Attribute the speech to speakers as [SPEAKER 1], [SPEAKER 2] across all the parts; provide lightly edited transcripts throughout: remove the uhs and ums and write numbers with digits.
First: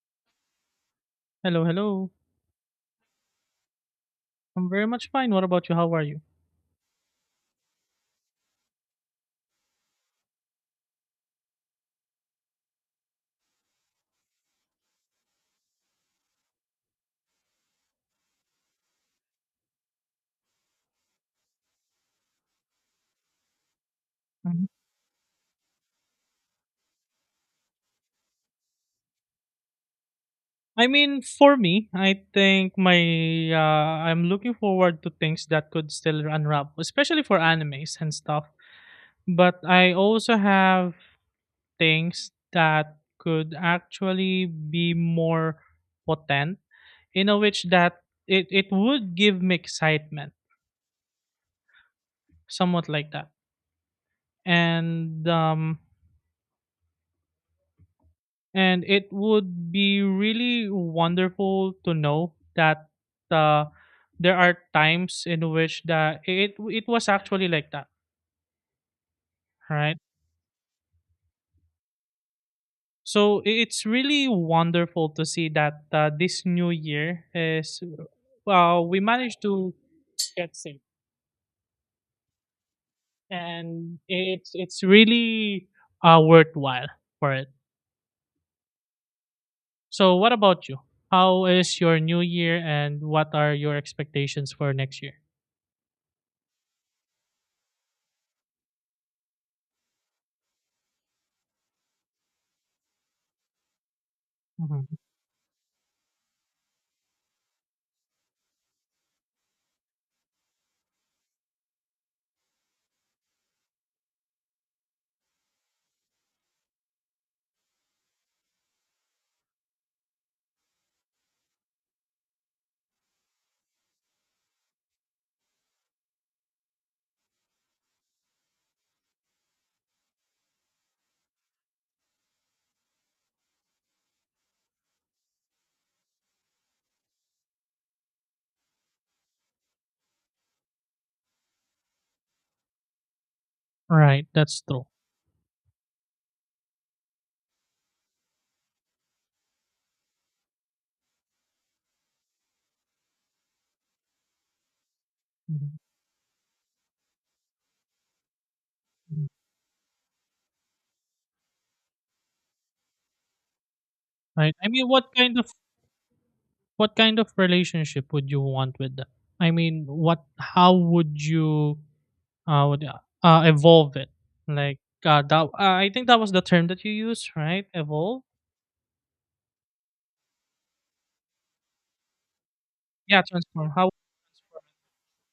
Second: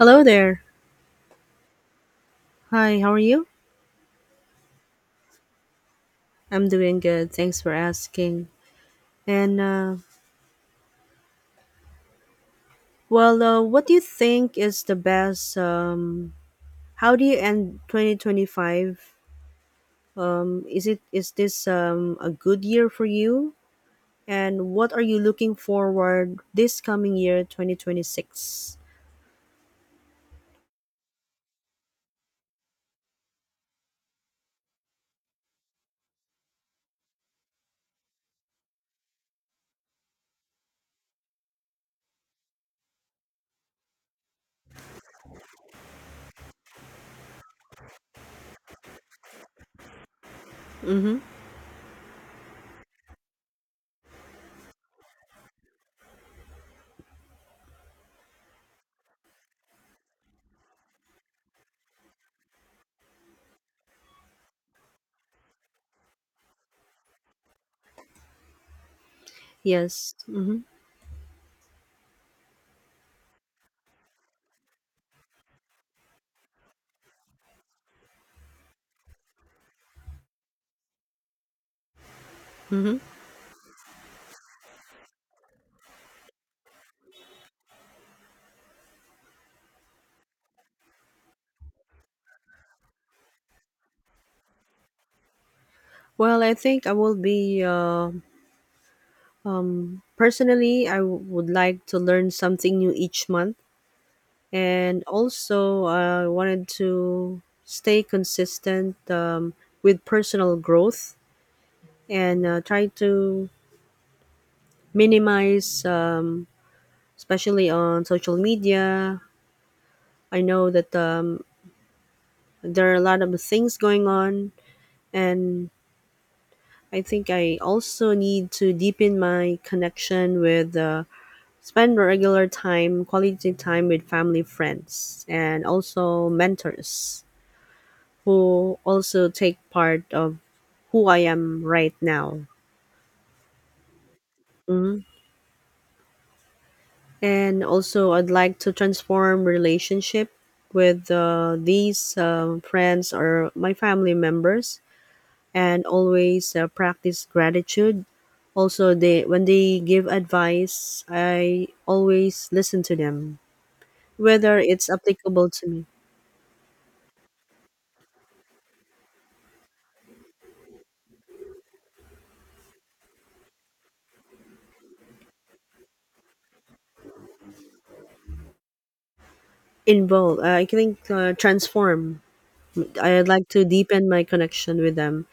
[SPEAKER 1] Hello there.
[SPEAKER 2] Hello, hello.
[SPEAKER 1] Hi, how are you?
[SPEAKER 2] I'm very much fine. What about you? How are you?
[SPEAKER 1] I'm doing good. Thanks for asking. And uh, what do you think is the best? How do you end 2025? Is this a good year for you? And
[SPEAKER 2] Mhm.
[SPEAKER 1] what are you looking forward this coming year, 2026?
[SPEAKER 2] I mean, for me, I think my I'm looking forward to things that could still unwrap, especially for animes and stuff. But I also have things that could actually be more potent in a which that it would give me excitement,
[SPEAKER 1] Mm-hmm.
[SPEAKER 2] somewhat like that. And um, And it would be really wonderful to know that uh, there are times in which that it was actually like that, right?
[SPEAKER 1] Yes. Mm-hmm.
[SPEAKER 2] So it's really wonderful to see that this new year is, well, we managed to get saved,
[SPEAKER 1] Mm-hmm.
[SPEAKER 2] and it's really worthwhile for it. So what about you? How is your new year, and what are your expectations for next year?
[SPEAKER 1] Well, I think I will be. Personally, would like to learn something new each month,
[SPEAKER 2] Mhm.
[SPEAKER 1] and also I wanted to stay consistent with personal growth, and try to minimize, especially on social media. I know that there are a lot of things going on, and I think I also need to deepen my connection with. Spend regular time, quality time with family, friends, and also mentors who also take part of who I am right now.
[SPEAKER 2] Right, that's true.
[SPEAKER 1] Mhm. And also, I'd like to transform relationship with these friends or my family members,
[SPEAKER 2] Mhm,
[SPEAKER 1] and always practice gratitude. Also, they
[SPEAKER 2] mhm.
[SPEAKER 1] when they give advice, I always listen to them,
[SPEAKER 2] Right.
[SPEAKER 1] whether
[SPEAKER 2] I mean,
[SPEAKER 1] it's
[SPEAKER 2] what kind of
[SPEAKER 1] applicable to me.
[SPEAKER 2] what kind of relationship would you want with them? I mean, what? How would you uh, would, evolve it? Like that? I think that was the term that you used, right? Evolve.
[SPEAKER 1] Involve, I think, transform.
[SPEAKER 2] Yeah,
[SPEAKER 1] I'd like to
[SPEAKER 2] transform. How?
[SPEAKER 1] deepen my connection with them.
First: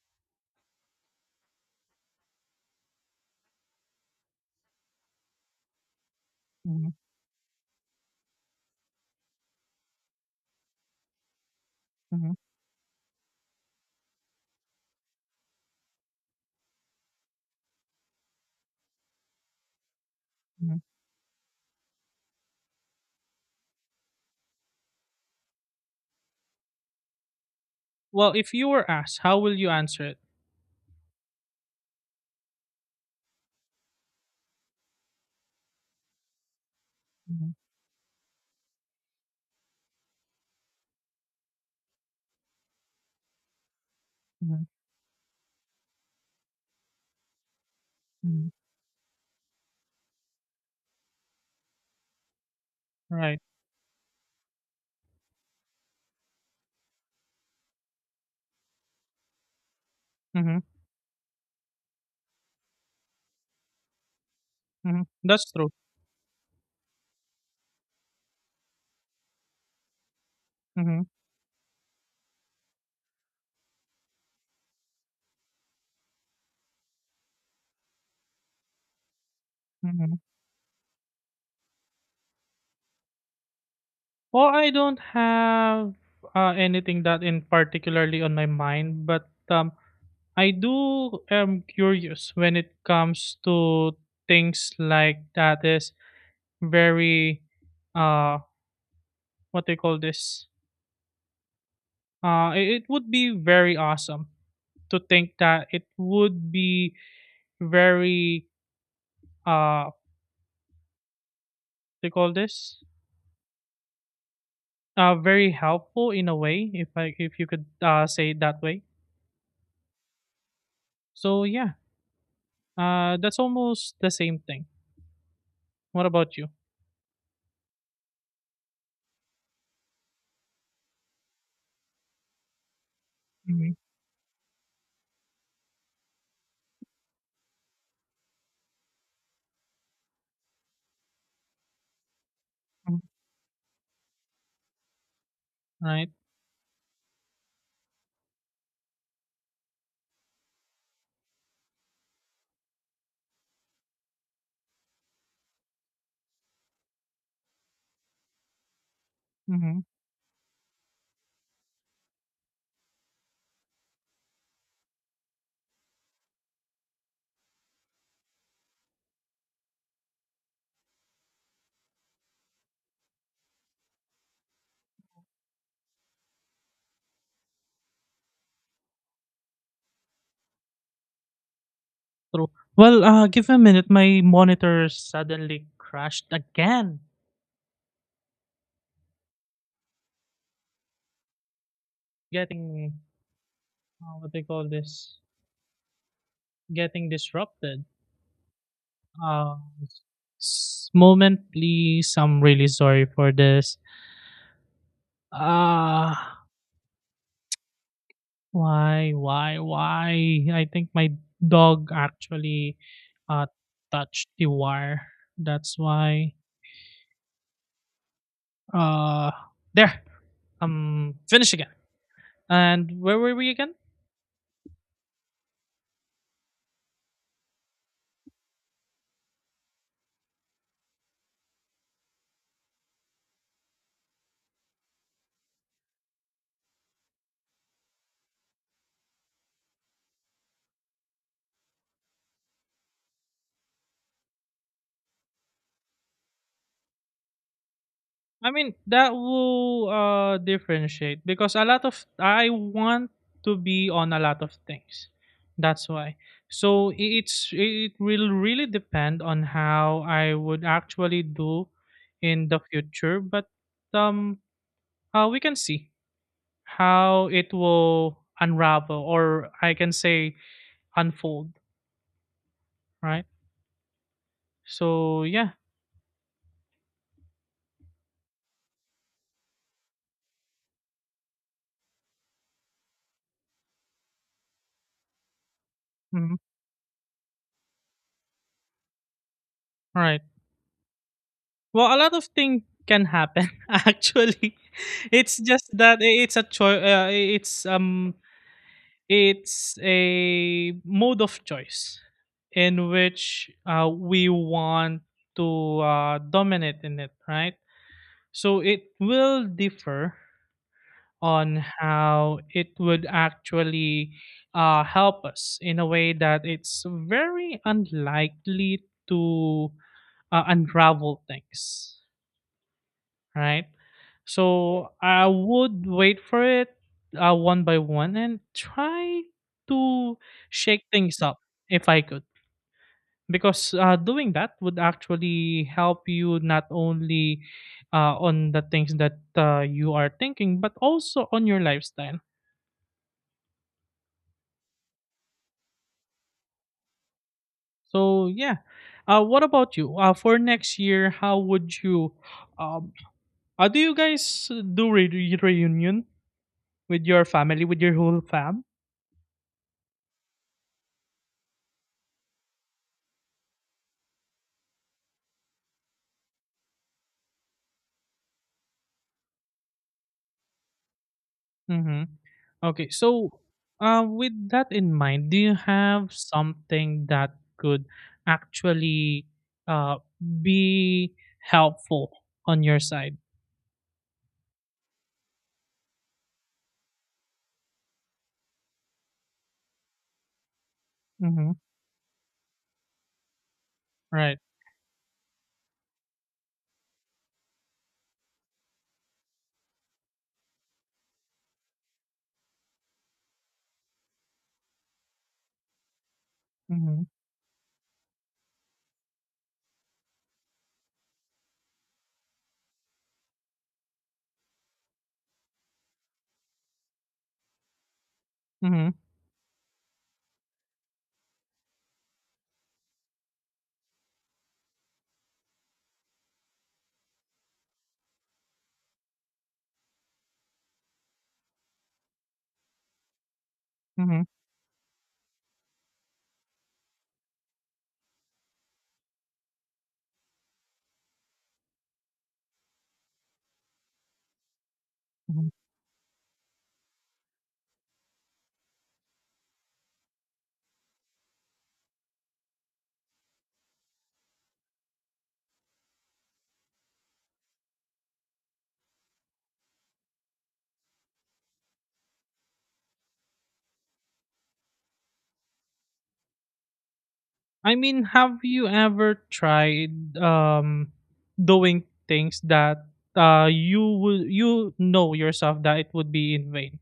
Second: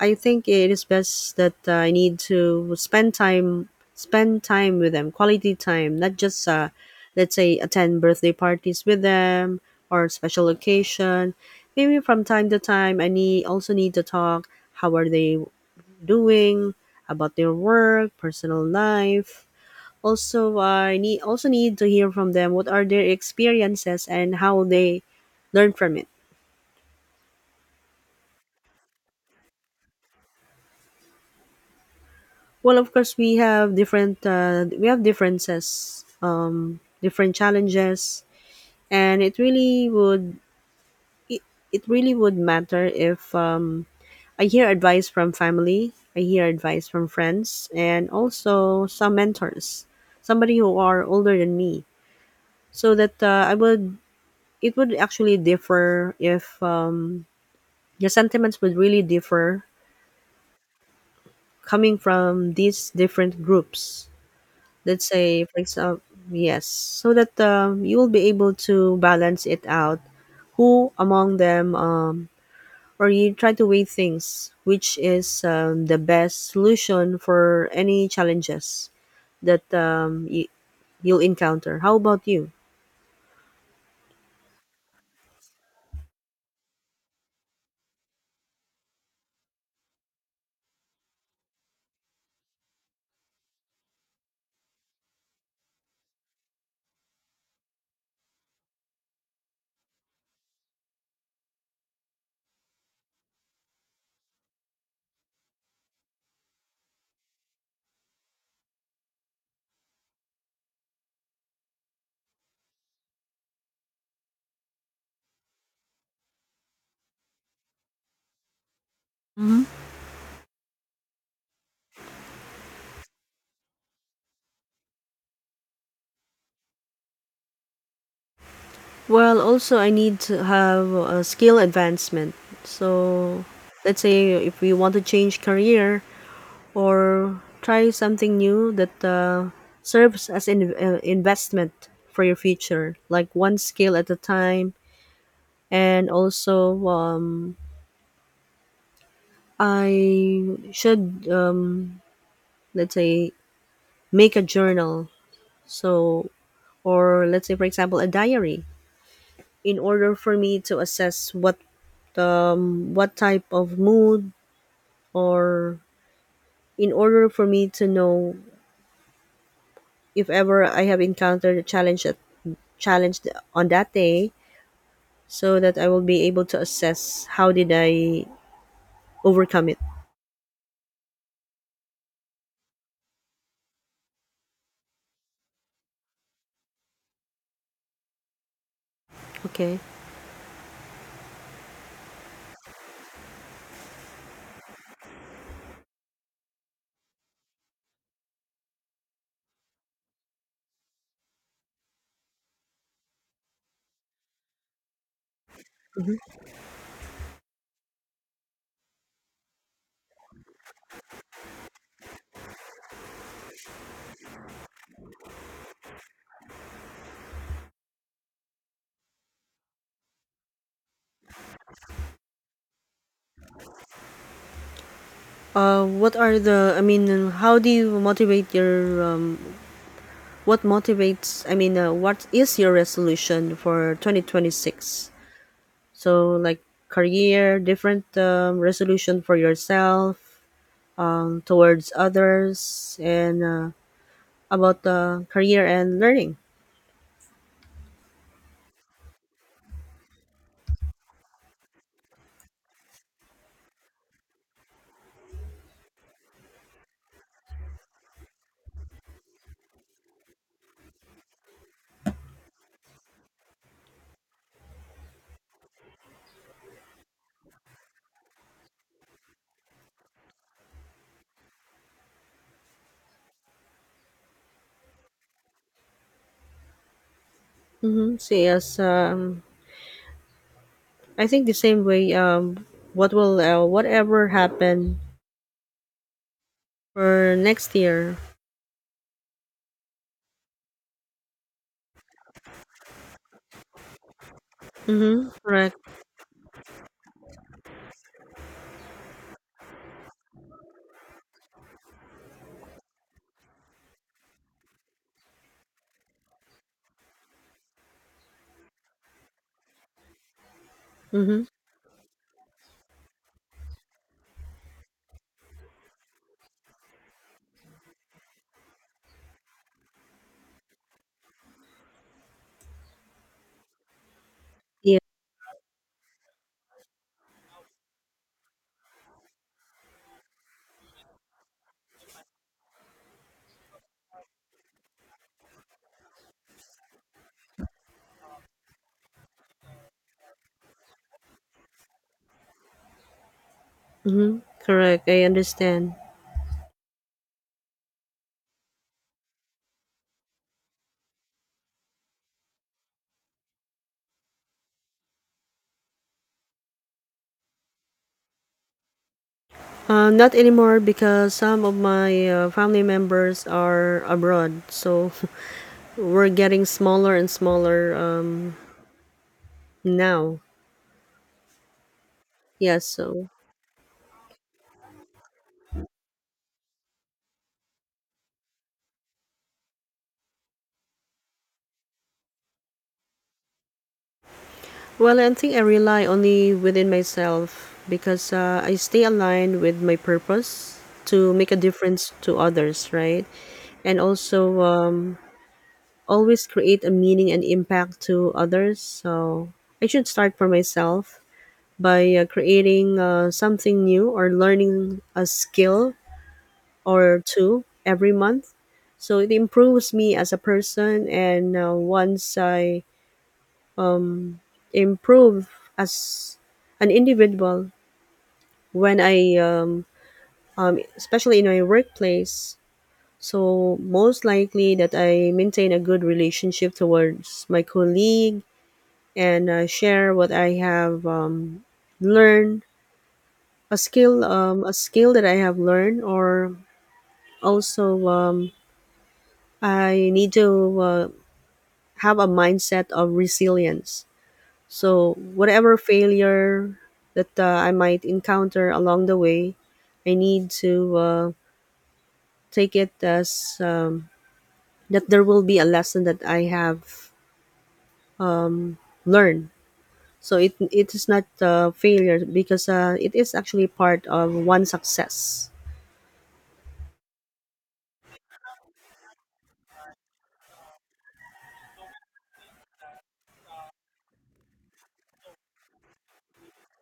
[SPEAKER 1] I think it is best that I need to spend time with them, quality time, not just
[SPEAKER 2] Mhm,
[SPEAKER 1] let's say attend birthday parties with them or special occasion. Maybe from
[SPEAKER 2] mhm,
[SPEAKER 1] time to time, I need also need to talk. How are they doing? About their work, personal life. Also,
[SPEAKER 2] mhm.
[SPEAKER 1] I need also need to hear from them. What are their experiences and how they learn from it.
[SPEAKER 2] Well, if you were asked, how will you answer it?
[SPEAKER 1] Well, of course, we have differences, different
[SPEAKER 2] Mhm,
[SPEAKER 1] challenges, and it, it really would matter if I
[SPEAKER 2] mhm,
[SPEAKER 1] hear advice from family, I hear advice from friends, and
[SPEAKER 2] mhm.
[SPEAKER 1] also some mentors, somebody who are older than me, so that
[SPEAKER 2] Right.
[SPEAKER 1] I would it would actually differ if your sentiments would really differ
[SPEAKER 2] Mm-hmm,
[SPEAKER 1] coming from these different groups.
[SPEAKER 2] mm-hmm.
[SPEAKER 1] Let's say,
[SPEAKER 2] That's
[SPEAKER 1] for
[SPEAKER 2] true.
[SPEAKER 1] example, yes, so that you will be able to balance it out who
[SPEAKER 2] Mm-hmm,
[SPEAKER 1] among them or you try to weigh things which is the best solution for any challenges that
[SPEAKER 2] mm-hmm.
[SPEAKER 1] you'll encounter. How about you?
[SPEAKER 2] Well, I don't have anything that in particularly on my mind, but I do am curious when it comes to things like that is very uh what they call this it would be very awesome to think that it would be very uh they call this very helpful in a way if you could say it that way, so yeah, that's almost the same thing. What about you?
[SPEAKER 1] Well, also I need to have a skill advancement. So
[SPEAKER 2] Mm-hmm.
[SPEAKER 1] let's say if we want to change career or try something new that serves as an investment for your future, like one skill at a time.
[SPEAKER 2] Right.
[SPEAKER 1] And also, um, I should let's say make a journal. So, or let's say for example, a diary, in
[SPEAKER 2] Mm-hmm.
[SPEAKER 1] order for me to assess what type of mood, or in order for me to know if ever I have encountered a challenge, that challenge on that day, so that I will be able to assess how did I overcome it.
[SPEAKER 2] True. Well, give a minute. My monitor suddenly crashed again,
[SPEAKER 1] Okay.
[SPEAKER 2] getting what they call this, getting disrupted. Uh, Moment, please. I'm really sorry for this.
[SPEAKER 1] Mhm.
[SPEAKER 2] Ah, why? I think my dog actually uh touched the wire. That's why. Uh, there. I'm finished again. And where were we again?
[SPEAKER 1] What are the? I mean, how do you motivate your? What motivates? I mean, what is your resolution for 2026? So like career, different resolution for yourself, towards others, and about career and learning.
[SPEAKER 2] I mean, that will differentiate because a lot of I want to be on a lot of things. That's why. So it's, it will really depend on how I would actually do in the future, but um, we can see how it will unravel, or I can say unfold, right? So yeah,
[SPEAKER 1] Mm-hmm. So yes, I think the same way. What will whatever happen
[SPEAKER 2] mm-hmm.
[SPEAKER 1] for next year?
[SPEAKER 2] Well, a lot of things can happen actually.
[SPEAKER 1] Mm-hmm.
[SPEAKER 2] It's just
[SPEAKER 1] Correct.
[SPEAKER 2] that it's a choice. It's um, it's a mode of choice in which we want to dominate in it, right? So it will differ
[SPEAKER 1] Mm-hmm.
[SPEAKER 2] on how it would actually help us in a way that it's very unlikely to unravel things, right? So
[SPEAKER 1] Yeah.
[SPEAKER 2] I would wait for it one by one and try to shake things up if I could. Because doing that would actually help you not only on the things that you are thinking, but also on your lifestyle.
[SPEAKER 1] Mm-hmm. Correct. I understand.
[SPEAKER 2] So, yeah. What about you? For next year, how would you? Um, do you guys do reunion with your family, with your whole fam?
[SPEAKER 1] Not anymore because some of my family members are abroad, so we're getting smaller and smaller now,
[SPEAKER 2] Mm-hmm.
[SPEAKER 1] yeah,
[SPEAKER 2] Okay,
[SPEAKER 1] so
[SPEAKER 2] so with that in mind, do you have something that could actually uh, be helpful on your side?
[SPEAKER 1] well, I think I rely only within myself because I stay aligned with my purpose to make
[SPEAKER 2] Mm-hmm.
[SPEAKER 1] a difference to others, right? And
[SPEAKER 2] Right.
[SPEAKER 1] also, always create a meaning and impact to others. So I should start for myself by creating something new or learning a skill
[SPEAKER 2] Mm-hmm.
[SPEAKER 1] or two every month. So it improves me as a person, and once I um, improve as an individual,
[SPEAKER 2] Mm-hmm.
[SPEAKER 1] when I especially in my workplace. So most likely that I maintain a good relationship towards my colleague and share what I have learned,
[SPEAKER 2] Mm-hmm.
[SPEAKER 1] a skill that I have learned, or also I need to have a mindset of resilience. So,
[SPEAKER 2] Hmm.
[SPEAKER 1] whatever failure that I might encounter along the way, I need to take it as that there will be a lesson that I have learned. So it is not a failure because it is actually part of one success.
[SPEAKER 2] I mean, have you ever tried doing things that you would you know yourself that it would be in vain?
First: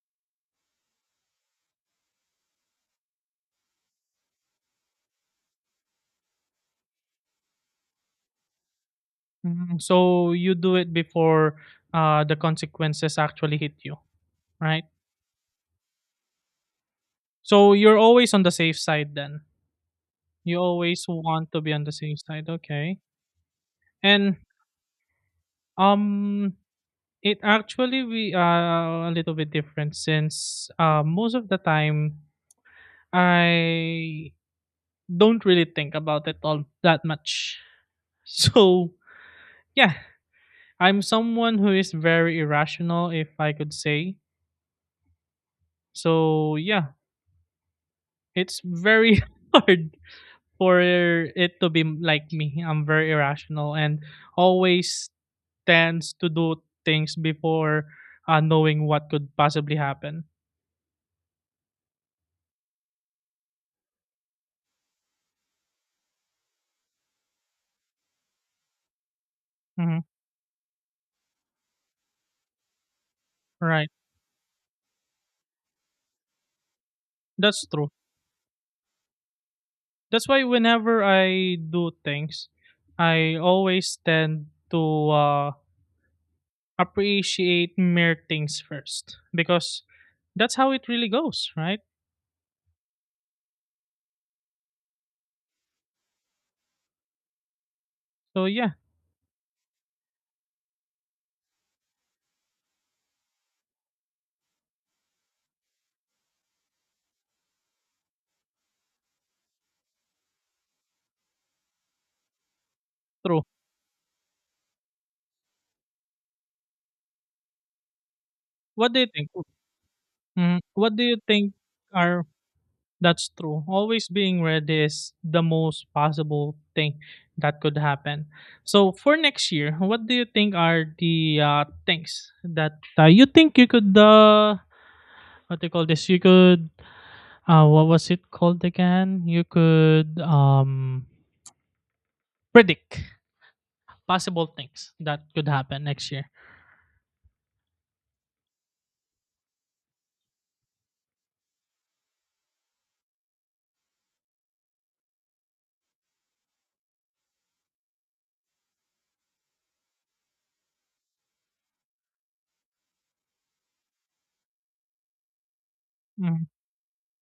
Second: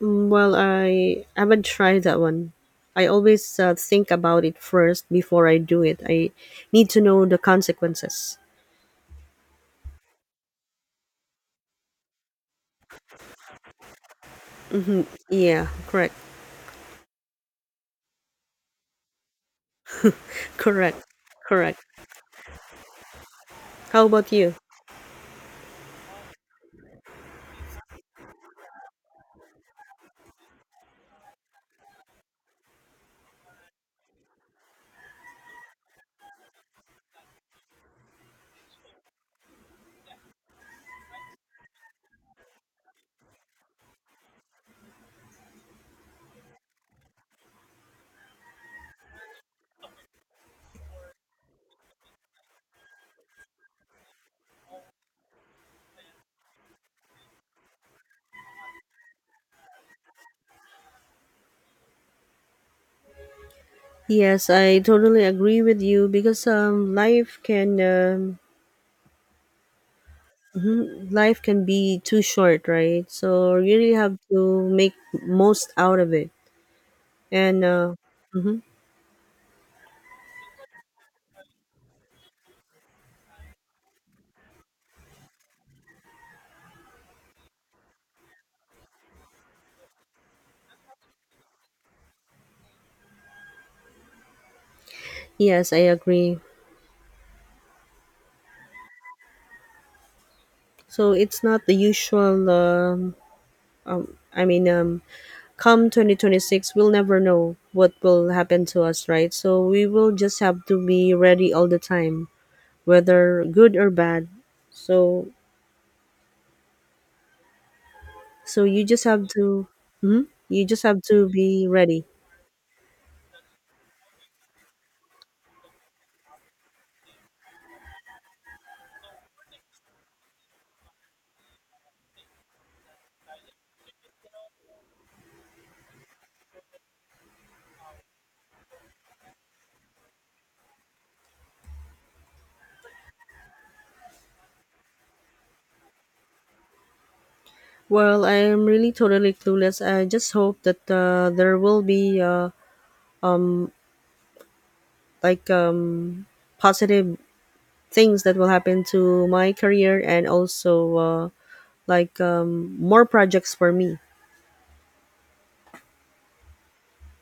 [SPEAKER 1] Mm, well, I haven't tried that one. I always think about it first before I do it. I need to know the consequences.
[SPEAKER 2] Mhm. So you do it before the consequences actually hit you, right?
[SPEAKER 1] Yeah, correct,
[SPEAKER 2] So you're always on the safe side then? You
[SPEAKER 1] correct,
[SPEAKER 2] always want to be
[SPEAKER 1] correct.
[SPEAKER 2] on the safe side, okay.
[SPEAKER 1] How about
[SPEAKER 2] And,
[SPEAKER 1] you?
[SPEAKER 2] um, it actually we are a little bit different since, most of the time I don't really think about it all that much. So, yeah, I'm someone who is very irrational, if I could say. So, yeah, it's very hard for it to be like me. I'm very irrational and always tends to do things before, knowing what could possibly happen.
[SPEAKER 1] Yes, I totally agree with you because
[SPEAKER 2] Mhm,
[SPEAKER 1] life can be too short, right? So you
[SPEAKER 2] right.
[SPEAKER 1] really have to make most out of it. And
[SPEAKER 2] That's true. That's why whenever I do things, I always tend to appreciate mere things first because that's how it really goes, right?
[SPEAKER 1] yes, I agree.
[SPEAKER 2] So yeah,
[SPEAKER 1] So it's not the usual. I mean, come 2026, we'll never know what will happen to us, right? So we will just have to be ready all the time,
[SPEAKER 2] true.
[SPEAKER 1] whether good or bad. So you
[SPEAKER 2] What do
[SPEAKER 1] just
[SPEAKER 2] you
[SPEAKER 1] have
[SPEAKER 2] think?
[SPEAKER 1] to, hmm,
[SPEAKER 2] Mhm.
[SPEAKER 1] you just
[SPEAKER 2] What
[SPEAKER 1] have
[SPEAKER 2] do you
[SPEAKER 1] to
[SPEAKER 2] think
[SPEAKER 1] be ready.
[SPEAKER 2] are. That's true. Always being ready is the most possible thing that could happen. So for next year, what do you think are the things that you think you could what do you call this? You could what was it called again? You could predict possible things that could happen next year.
[SPEAKER 1] Well, I am really totally clueless. I just hope that there will be like positive things that will happen to my career, and also like more projects for me.
[SPEAKER 2] Mhm.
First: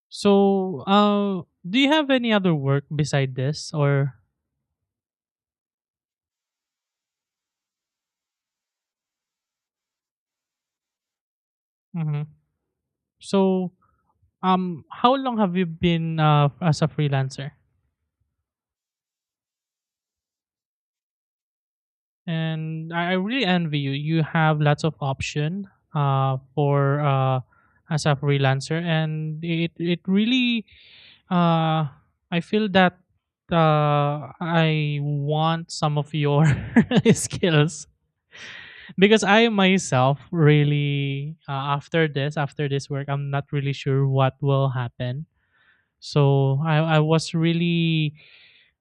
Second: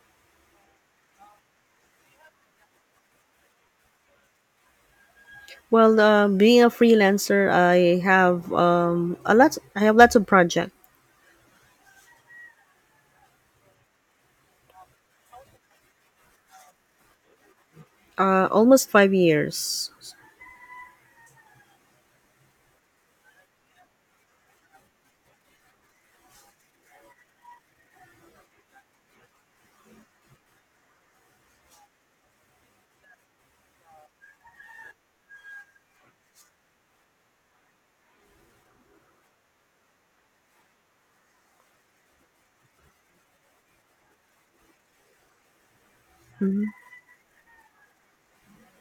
[SPEAKER 2] So do you have any other work beside this or?
[SPEAKER 1] Well, being a freelancer, I have a lot. I have lots of projects.
[SPEAKER 2] Mhm. So, how long have you been as a freelancer?
[SPEAKER 1] Almost 5 years.
[SPEAKER 2] And I really envy you. You have lots of option for as a freelancer, and it really uh, I feel that I want some of your skills because I myself really after this work I'm not really sure what will happen. So
[SPEAKER 1] Hmm.
[SPEAKER 2] I was really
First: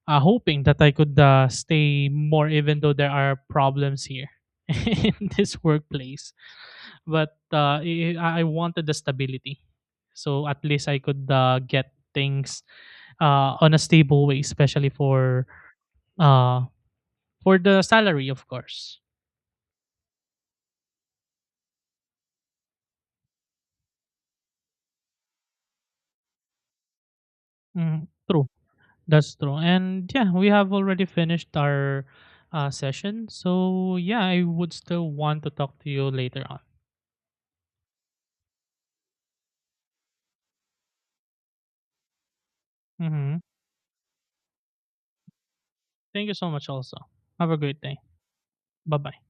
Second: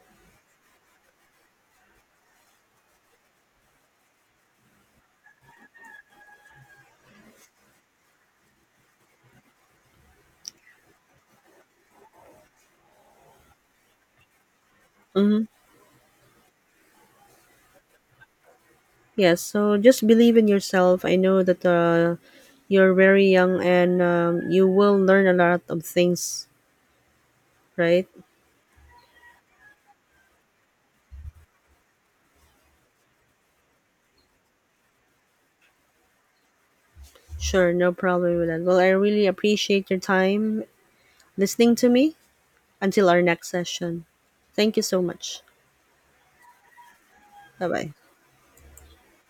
[SPEAKER 2] hoping that I could stay more, even though there are problems here in this workplace. But I wanted the stability, so at least I could get things on a stable way, especially
[SPEAKER 1] Hmm.
[SPEAKER 2] uh, for the salary, of course.
[SPEAKER 1] Yes. So just believe in yourself. I know that you're very young and you will learn a lot of things, right?
[SPEAKER 2] Mm, true, that's true. And yeah, we have already finished our session, so yeah, I would still want to talk to you later on.
[SPEAKER 1] Sure, no problem with that. Well, I really appreciate your time listening to me until our
[SPEAKER 2] Hmm.
[SPEAKER 1] next session. Thank you so much.
[SPEAKER 2] Thank you so much. Also, have a
[SPEAKER 1] Bye
[SPEAKER 2] great
[SPEAKER 1] bye.
[SPEAKER 2] day. Bye bye.